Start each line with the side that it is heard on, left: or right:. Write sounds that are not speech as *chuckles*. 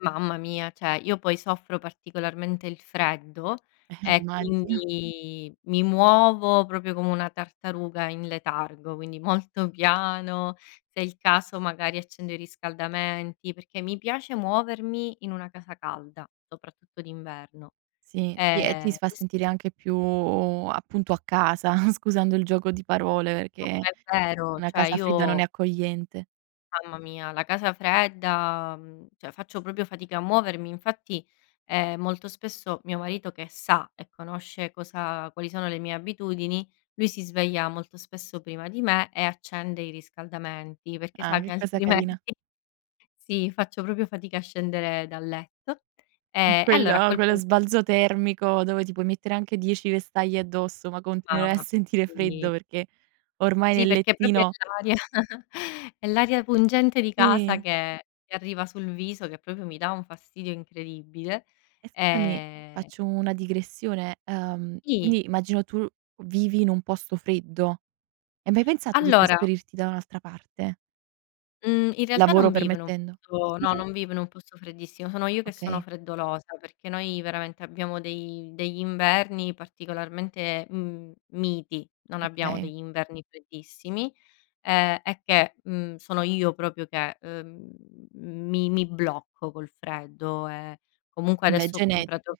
left: Mamma mia! Cioè io, poi, soffro particolarmente il freddo
right: Eh,
left: e
right: immagino.
left: quindi mi muovo proprio come una tartaruga in letargo, quindi molto piano, se è il caso magari accendo i riscaldamenti, perché mi piace muovermi in una casa calda, soprattutto d'inverno.
right: Sì, sì, e ti
left: Ehm,
right: s fa
left: ques
right: sentire anche più, appunto, a casa, *chuckles* scusando il gioco di parole,
left: No,
right: che
left: ma è vero,
right: una
left: cioè
right: casa fredda non
left: io
right: è accogliente.
left: Mamma mia, la casa fredda, mhmm, cioè faccio proprio fatica a muovermi, infatti, ehm, molto spesso, mio marito che sa e conosce cosa quali sono le mie abitudini, lui si sveglia molto spesso prima di me e accende i riscaldamenti perché
right: Ah,
left: sa che
right: che cosa
left: altrimenti
right: carina.
left: sì, faccio proprio fatica a scendere dal letto. Ehm, allora, a
right: Quello
left: quel
right: quello
left: punto
right: sbalzo termico dove ti puoi mettere anche 10 vestaglie addosso, ma continuerai a
left: Ah,
right: sentire
left: sì.
right: freddo perché ormai
left: Sì,
right: nel
left: perché proprio è
right: lettino
left: l'aria *chuckles* è l'aria pungente di casa
right: Sì.
left: che che arriva sul viso che proprio mi dà un fastidio incredibile.
right: E scusami,
left: Ehm
right: faccio una digressione: uhm,
left: Sì.
right: quindi immagino tu vivi in un posto freddo. Hai mai pensato di
left: Allora
right: trasferirti da un'altra parte?
left: mhmm, in realtà,
right: Lavoro
left: non vivo in un
right: permettendo.
left: posto no,
right: Scusami?
left: non vivo in un posto freddissimo. Sono io che sono
right: Okay.
left: freddolosa, perché noi veramente abbiamo dei degli inverni particolarmente, mhmm, miti, non abbiamo
right: Okay.
left: degli inverni freddissimi. Ehm è che, mhmm, sono io proprio che, ehm, mi mi blocco col freddo. Ehm, comunque
right: Vabbè,
left: adesso ho
right: gene
left: comprato